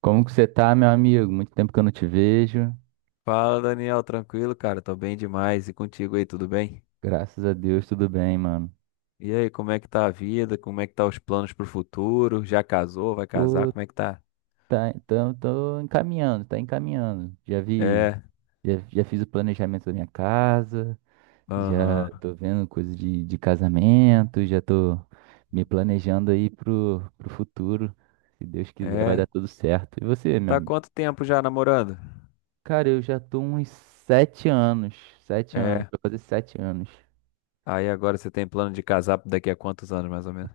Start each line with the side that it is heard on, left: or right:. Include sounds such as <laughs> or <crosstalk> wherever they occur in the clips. right: Como que você tá, meu amigo? Muito tempo que eu não te vejo.
left: Fala, Daniel, tranquilo, cara? Tô bem demais. E contigo aí, tudo bem?
right: Graças a Deus, tudo bem, mano.
left: E aí, como é que tá a vida? Como é que tá os planos pro futuro? Já casou? Vai casar?
right: Pô,
left: Como é que tá?
right: tá, então, tô encaminhando, tá encaminhando. Já vi,
left: É,
right: já, já fiz o planejamento da minha casa, já
left: aham.
right: tô vendo coisa de casamento, já tô me planejando aí pro futuro. Se Deus quiser, vai
left: É,
right: dar tudo certo. E você, meu
left: tá há
right: amigo?
left: quanto tempo já namorando?
right: Cara, eu já tô uns 7 anos, 7 anos,
left: É,
right: vou fazer 7 anos.
left: aí agora você tem plano de casar daqui a quantos anos, mais ou menos?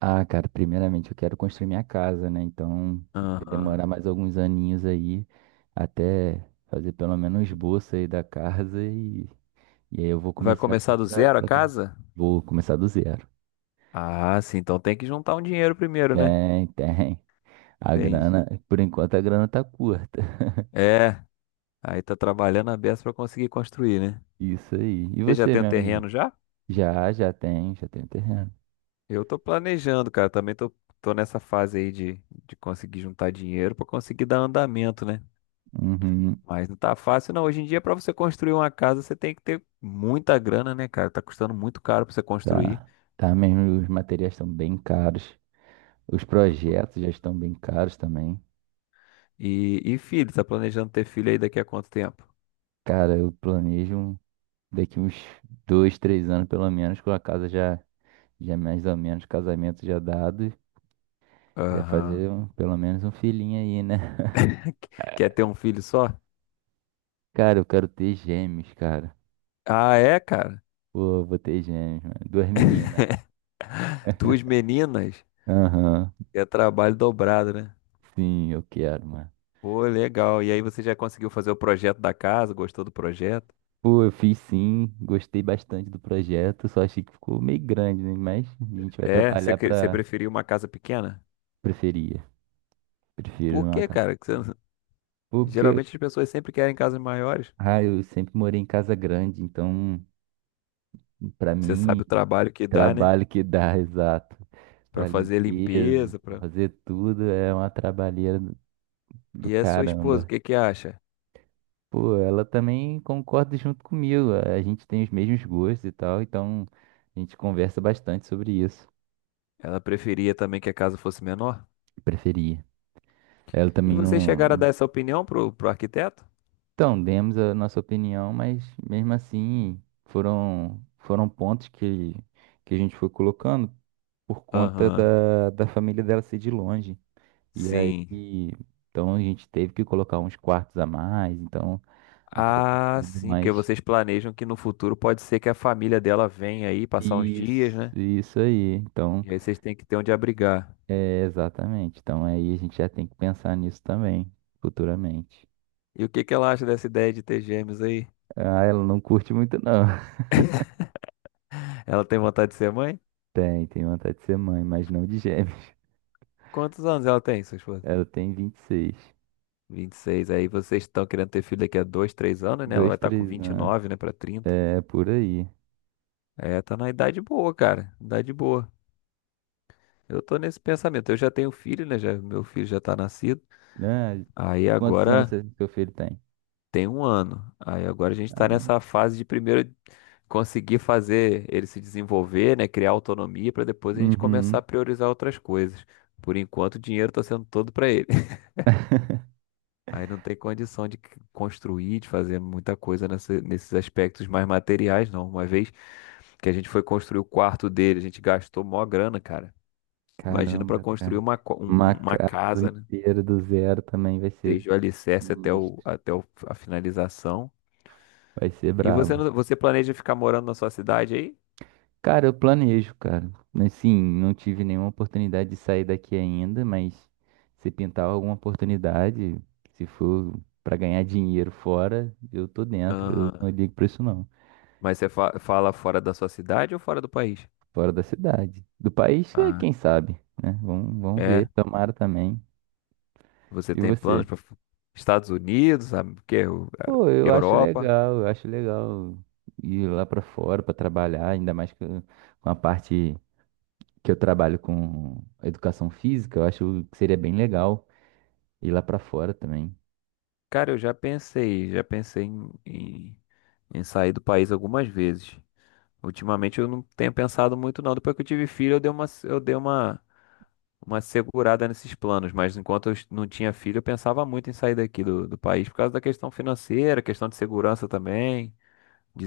right: Ah, cara, primeiramente eu quero construir minha casa, né? Então vai
left: Aham.
right: demorar mais alguns aninhos aí até fazer pelo menos o esboço aí da casa e aí eu vou
left: Vai
right: começar
left: começar do
right: pra-
left: zero a
right: pra-
left: casa?
right: vou começar do zero.
left: Ah, sim, então tem que juntar um dinheiro primeiro, né?
right: Tem, tem. A
left: Entendi.
right: grana, por enquanto a grana tá curta.
left: É, aí tá trabalhando a beça pra conseguir construir, né?
right: <laughs> Isso aí. E
left: Você já
right: você,
left: tem o
right: meu amigo?
left: terreno já?
right: Já tem, já tem terreno.
left: Eu tô planejando, cara. Também tô nessa fase aí de conseguir juntar dinheiro pra conseguir dar andamento, né?
right: Uhum,
left: Mas não tá fácil, não. Hoje em dia, pra você construir uma casa, você tem que ter muita grana, né, cara? Tá custando muito caro pra você construir.
right: tá. Tá mesmo, os materiais estão bem caros. Os projetos já estão bem caros também.
left: E filho, tá planejando ter filho aí daqui a quanto tempo?
right: Cara, eu planejo. Daqui uns 2, 3 anos, pelo menos, com a casa já, já mais ou menos, casamento já dado, já
left: Aham.
right: fazer pelo menos um filhinho aí, né? <laughs>
left: <laughs> Quer ter um filho só?
right: Cara, eu quero ter gêmeos, cara.
left: Ah, é, cara.
right: Pô, eu vou ter gêmeos, mano. Duas meninas.
left: Duas meninas.
right: Aham.
left: É trabalho dobrado, né?
right: Sim, eu quero, mano.
left: Pô, legal. E aí você já conseguiu fazer o projeto da casa? Gostou do projeto?
right: Pô, eu fiz sim, gostei bastante do projeto, só achei que ficou meio grande, né? Mas a gente vai
left: É, você,
right: trabalhar
left: você
right: pra
left: preferiu uma casa pequena?
right: preferia. Prefiro
left: Por
right: uma
left: quê,
right: casa.
left: cara? Que você <laughs>
right: Porque,
left: geralmente as pessoas sempre querem casas maiores.
right: ah, eu sempre morei em casa grande, então Para
left: Você
right: mim,
left: sabe o trabalho que dá, né?
right: trabalho que dá, <laughs> exato.
left: Pra
right: Para
left: fazer
right: limpeza,
left: limpeza,
right: pra
left: pra...
right: fazer tudo, é uma trabalheira do
left: E a sua esposa, o
right: caramba.
left: que que acha?
right: Pô, ela também concorda junto comigo. A gente tem os mesmos gostos e tal, então a gente conversa bastante sobre isso.
left: Ela preferia também que a casa fosse menor?
right: Preferia. Ela
left: E
right: também
left: vocês chegaram a dar
right: não.
left: essa opinião pro arquiteto?
right: Então, demos a nossa opinião, mas mesmo assim foram pontos que a gente foi colocando por conta
left: Aham,
right: da família dela ser de longe. E aí,
left: sim.
right: então a gente teve que colocar uns quartos a mais, então acabou
left: Ah,
right: ficando
left: sim, porque
right: mais.
left: vocês planejam que no futuro pode ser que a família dela venha aí passar uns
right: Isso,
left: dias, né?
right: isso aí. Então,
left: E aí vocês têm que ter onde abrigar.
right: é exatamente. Então aí a gente já tem que pensar nisso também, futuramente.
left: E o que que ela acha dessa ideia de ter gêmeos aí?
right: Ah, ela não curte muito, não. <laughs>
left: Ela tem vontade de ser mãe?
right: Tem, tem vontade de ser mãe, mas não de gêmeos. <laughs>
left: Quantos anos ela tem, sua esposa?
right: Ela tem 26.
left: 26? Aí vocês estão querendo ter filho daqui a 2 3 anos, né? Ela vai
right: Dois,
left: estar com
right: três
left: vinte e
right: anos.
left: nove né? Pra 30.
right: É por aí.
left: É, tá na idade boa, cara. Idade boa. Eu tô nesse pensamento. Eu já tenho filho, né? Já, meu filho já tá nascido.
right: Ah,
left: Aí
right: quantos anos
left: agora
right: seu filho tem?
left: tem 1 ano. Aí agora a gente
right: Ah,
left: tá
right: não.
left: nessa fase de primeiro conseguir fazer ele se desenvolver, né? Criar autonomia pra depois a gente começar a
right: Uhum.
left: priorizar outras coisas. Por enquanto, o dinheiro tá sendo todo pra ele.
right: <laughs>
left: Aí não tem condição de construir, de fazer muita coisa nesses aspectos mais materiais, não. Uma vez que a gente foi construir o quarto dele, a gente gastou mó grana, cara. Imagina para
right: Caramba,
left: construir
right: cara.
left: uma, co- um-
right: Uma
left: um- uma
right: casa
left: casa, né?
right: inteira do zero também vai ser
left: Desde o alicerce até, o,
right: sinistro.
left: até o- a finalização.
right: Vai ser
left: E você,
right: brabo.
left: você planeja ficar morando na sua cidade aí?
right: Cara, eu planejo, cara. Assim, não tive nenhuma oportunidade de sair daqui ainda, mas se pintar alguma oportunidade, se for pra ganhar dinheiro fora, eu tô dentro. Eu não
left: Aham.
right: ligo pra isso, não.
left: Mas você fala fora da sua cidade ou fora do país?
right: Fora da cidade. Do país,
left: Ah,
right: quem sabe, né? Vamos ver.
left: é.
right: Tomara também.
left: Você
right: E
left: tem planos
right: você?
left: para Estados Unidos, sabe? O quê?
right: Pô,
left: Europa?
right: eu acho legal ir lá pra fora pra trabalhar, ainda mais que com a parte que eu trabalho com educação física, eu acho que seria bem legal ir lá pra fora também.
left: Cara, eu já pensei em sair do país algumas vezes. Ultimamente eu não tenho pensado muito, não. Depois que eu tive filho, uma segurada nesses planos. Mas enquanto eu não tinha filho, eu pensava muito em sair daqui do país por causa da questão financeira, questão de segurança também,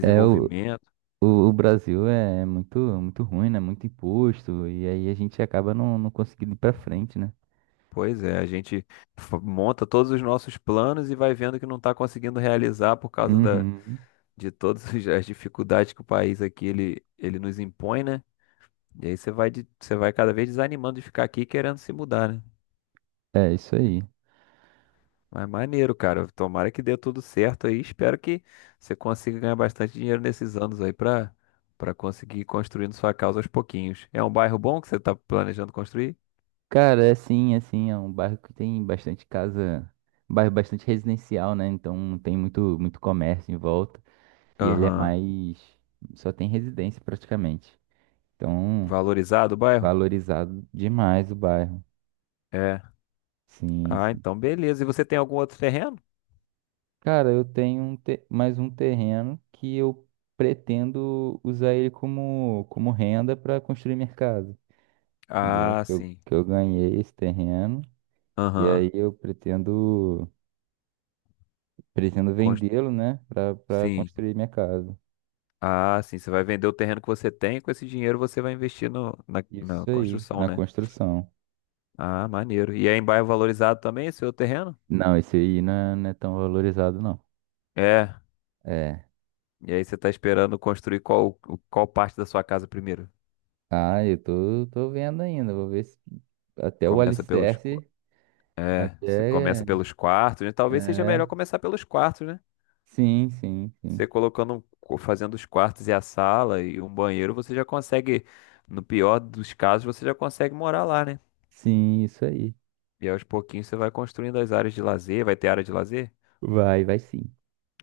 right: É, o, o, o Brasil é muito, muito ruim, né? Muito imposto, e aí a gente acaba não conseguindo ir pra frente, né?
left: Pois é, a gente monta todos os nossos planos e vai vendo que não está conseguindo realizar por causa
right: Uhum.
left: de todas <laughs> as dificuldades que o país aqui, ele nos impõe, né? E aí você vai, você vai cada vez desanimando de ficar aqui querendo se mudar, né?
right: É isso aí.
left: Mas maneiro, cara. Tomara que dê tudo certo aí. Espero que você consiga ganhar bastante dinheiro nesses anos aí pra conseguir ir construindo sua casa aos pouquinhos. É um bairro bom que você tá planejando construir?
right: Cara, é assim, assim, é um bairro que tem bastante casa, um bairro bastante residencial, né? Então tem muito, muito comércio em volta. E ele é
left: Aham.
right: mais. Só tem residência praticamente. Então,
left: Valorizado o bairro?
right: valorizado demais o bairro.
left: É.
right: Sim,
left: Ah,
right: sim.
left: então beleza. E você tem algum outro terreno?
right: Cara, eu tenho mais um terreno que eu pretendo usar ele como renda para construir minha casa. Entendeu?
left: Ah,
right: Que Eu,
left: sim.
right: que eu ganhei esse terreno. E
left: Aham.
right: aí eu pretendo
left: Cons-
right: vendê-lo, né? Para
left: Sim.
right: construir minha casa.
left: Ah, sim. Você vai vender o terreno que você tem e com esse dinheiro você vai investir no, na, na
right: Isso aí,
left: construção,
right: na
left: né?
right: construção.
left: Ah, maneiro. E aí em bairro valorizado também, seu terreno?
right: Não, esse aí não é tão valorizado, não.
left: É.
right: É.
left: E aí você tá esperando construir qual parte da sua casa primeiro?
right: Ah, eu tô vendo ainda. Vou ver se até o
left: Começa pelos. qu-
right: alicerce,
left: É, se começa
right: até.
left: pelos quartos, né? Talvez seja melhor
right: É.
left: começar pelos quartos, né?
right: Sim, sim, sim.
left: Você colocando, um fazendo os quartos e a sala e um banheiro, você já consegue, no pior dos casos, você já consegue morar lá, né?
right: Sim, isso aí.
left: E aos pouquinhos você vai construindo as áreas de lazer, vai ter área de lazer?
right: Vai, vai sim.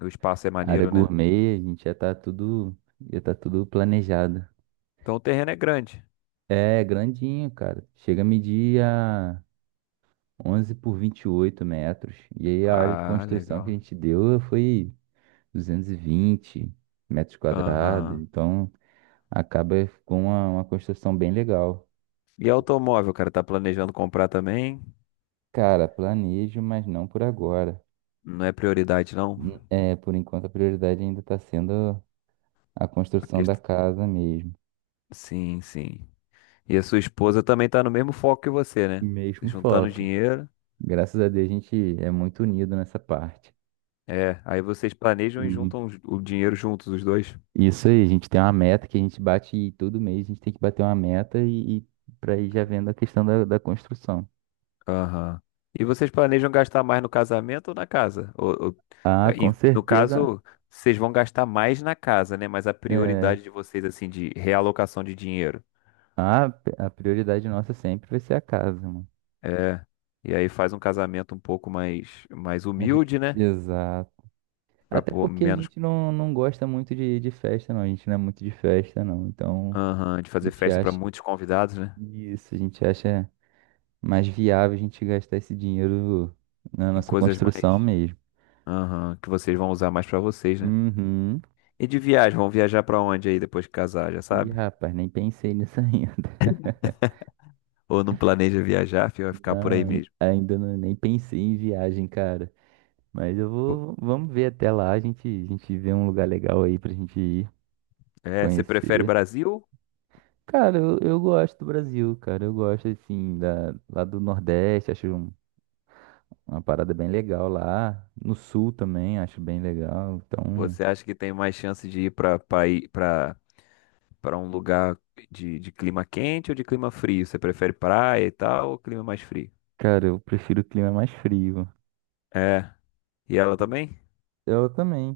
left: O espaço é
right: A área
left: maneiro, né?
right: gourmet, a gente já tá tudo. Já tá tudo planejado.
left: Então o terreno é grande.
right: É grandinho, cara. Chega a medir a 11 por 28 metros. E aí a área de
left: Ah,
right: construção que a
left: legal.
right: gente deu foi 220 metros quadrados.
left: Aham.
right: Então acaba com uma construção bem legal.
left: E automóvel, cara, tá planejando comprar também?
right: Cara, planejo, mas não por agora.
left: Não é prioridade, não?
right: É, por enquanto a prioridade ainda está sendo a
left: A
right: construção da
left: quest-
right: casa mesmo.
left: Sim, sim. E a sua esposa também tá no mesmo foco que você, né?
right: Mesmo
left: Juntando
right: foco.
left: dinheiro.
right: Graças a Deus a gente é muito unido nessa parte.
left: É, aí vocês planejam e
right: Uhum.
left: juntam o dinheiro juntos, os dois.
right: Isso aí, a gente tem uma meta que a gente bate e todo mês, a gente tem que bater uma meta e, para ir já vendo a questão da construção.
left: Aham. E vocês planejam gastar mais no casamento ou na casa?
right: Ah, com
left: No
right: certeza,
left: caso, vocês vão gastar mais na casa, né? Mas a
right: é,
left: prioridade de vocês, assim, de realocação de dinheiro.
right: a prioridade nossa sempre vai ser a casa, mano.
left: É. E aí faz um casamento um pouco mais, mais
right: A gen-
left: humilde, né?
right: Exato.
left: Para
right: Até porque a
left: menos.
right: gente não gosta muito de festa, não. A gente não é muito de festa, não. Então,
left: Aham, de
right: a
left: fazer
right: gente
left: festa para
right: acha
left: muitos convidados, né?
right: isso, a gente acha mais viável a gente gastar esse dinheiro na
left: Em
right: nossa
left: coisas
right: construção
left: mais.
right: mesmo.
left: Aham, que vocês vão usar mais para vocês, né?
right: Uhum.
left: E de viagem, vão viajar para onde aí depois que casar, já
right: Ih,
left: sabe?
right: rapaz, nem pensei nisso ainda.
left: Ou não planeja viajar, fi, vai
right: <laughs>
left: ficar por
right: Não,
left: aí mesmo.
right: ainda não, nem pensei em viagem, cara. Mas
left: Pô,
right: vamos ver até lá, a gente vê um lugar legal aí pra gente ir
left: é, você prefere
right: conhecer.
left: Brasil?
right: Cara, eu gosto do Brasil, cara. Eu gosto, assim, lá do Nordeste, acho. Uma parada bem legal lá. No Sul também, acho bem legal. Então,
left: Você acha que tem mais chance de ir para um lugar de clima quente ou de clima frio? Você prefere praia e tal ou clima mais frio?
right: cara, eu prefiro o clima mais frio.
left: É. E ela também?
right: Eu também.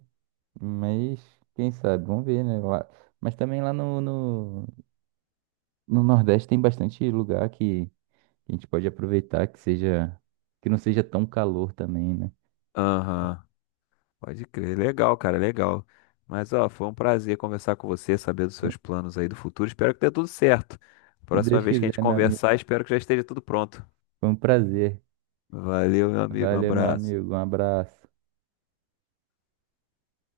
right: Mas, quem sabe? Vamos ver, né? Lá. Mas também lá no Nordeste tem bastante lugar que a gente pode aproveitar que não seja tão calor também, né?
left: Aham. Pode crer. Legal, cara, legal. Mas, ó, foi um prazer conversar com você, saber dos seus planos aí do futuro. Espero que dê tudo certo.
right: Se
left: Próxima
right: Deus
left: vez que a gente
right: quiser, meu
left: conversar,
right: amigo.
left: espero que já esteja tudo pronto.
right: Foi um prazer.
left: Valeu, meu amigo. Um
right: Valeu, meu
left: abraço.
right: amigo. Um abraço.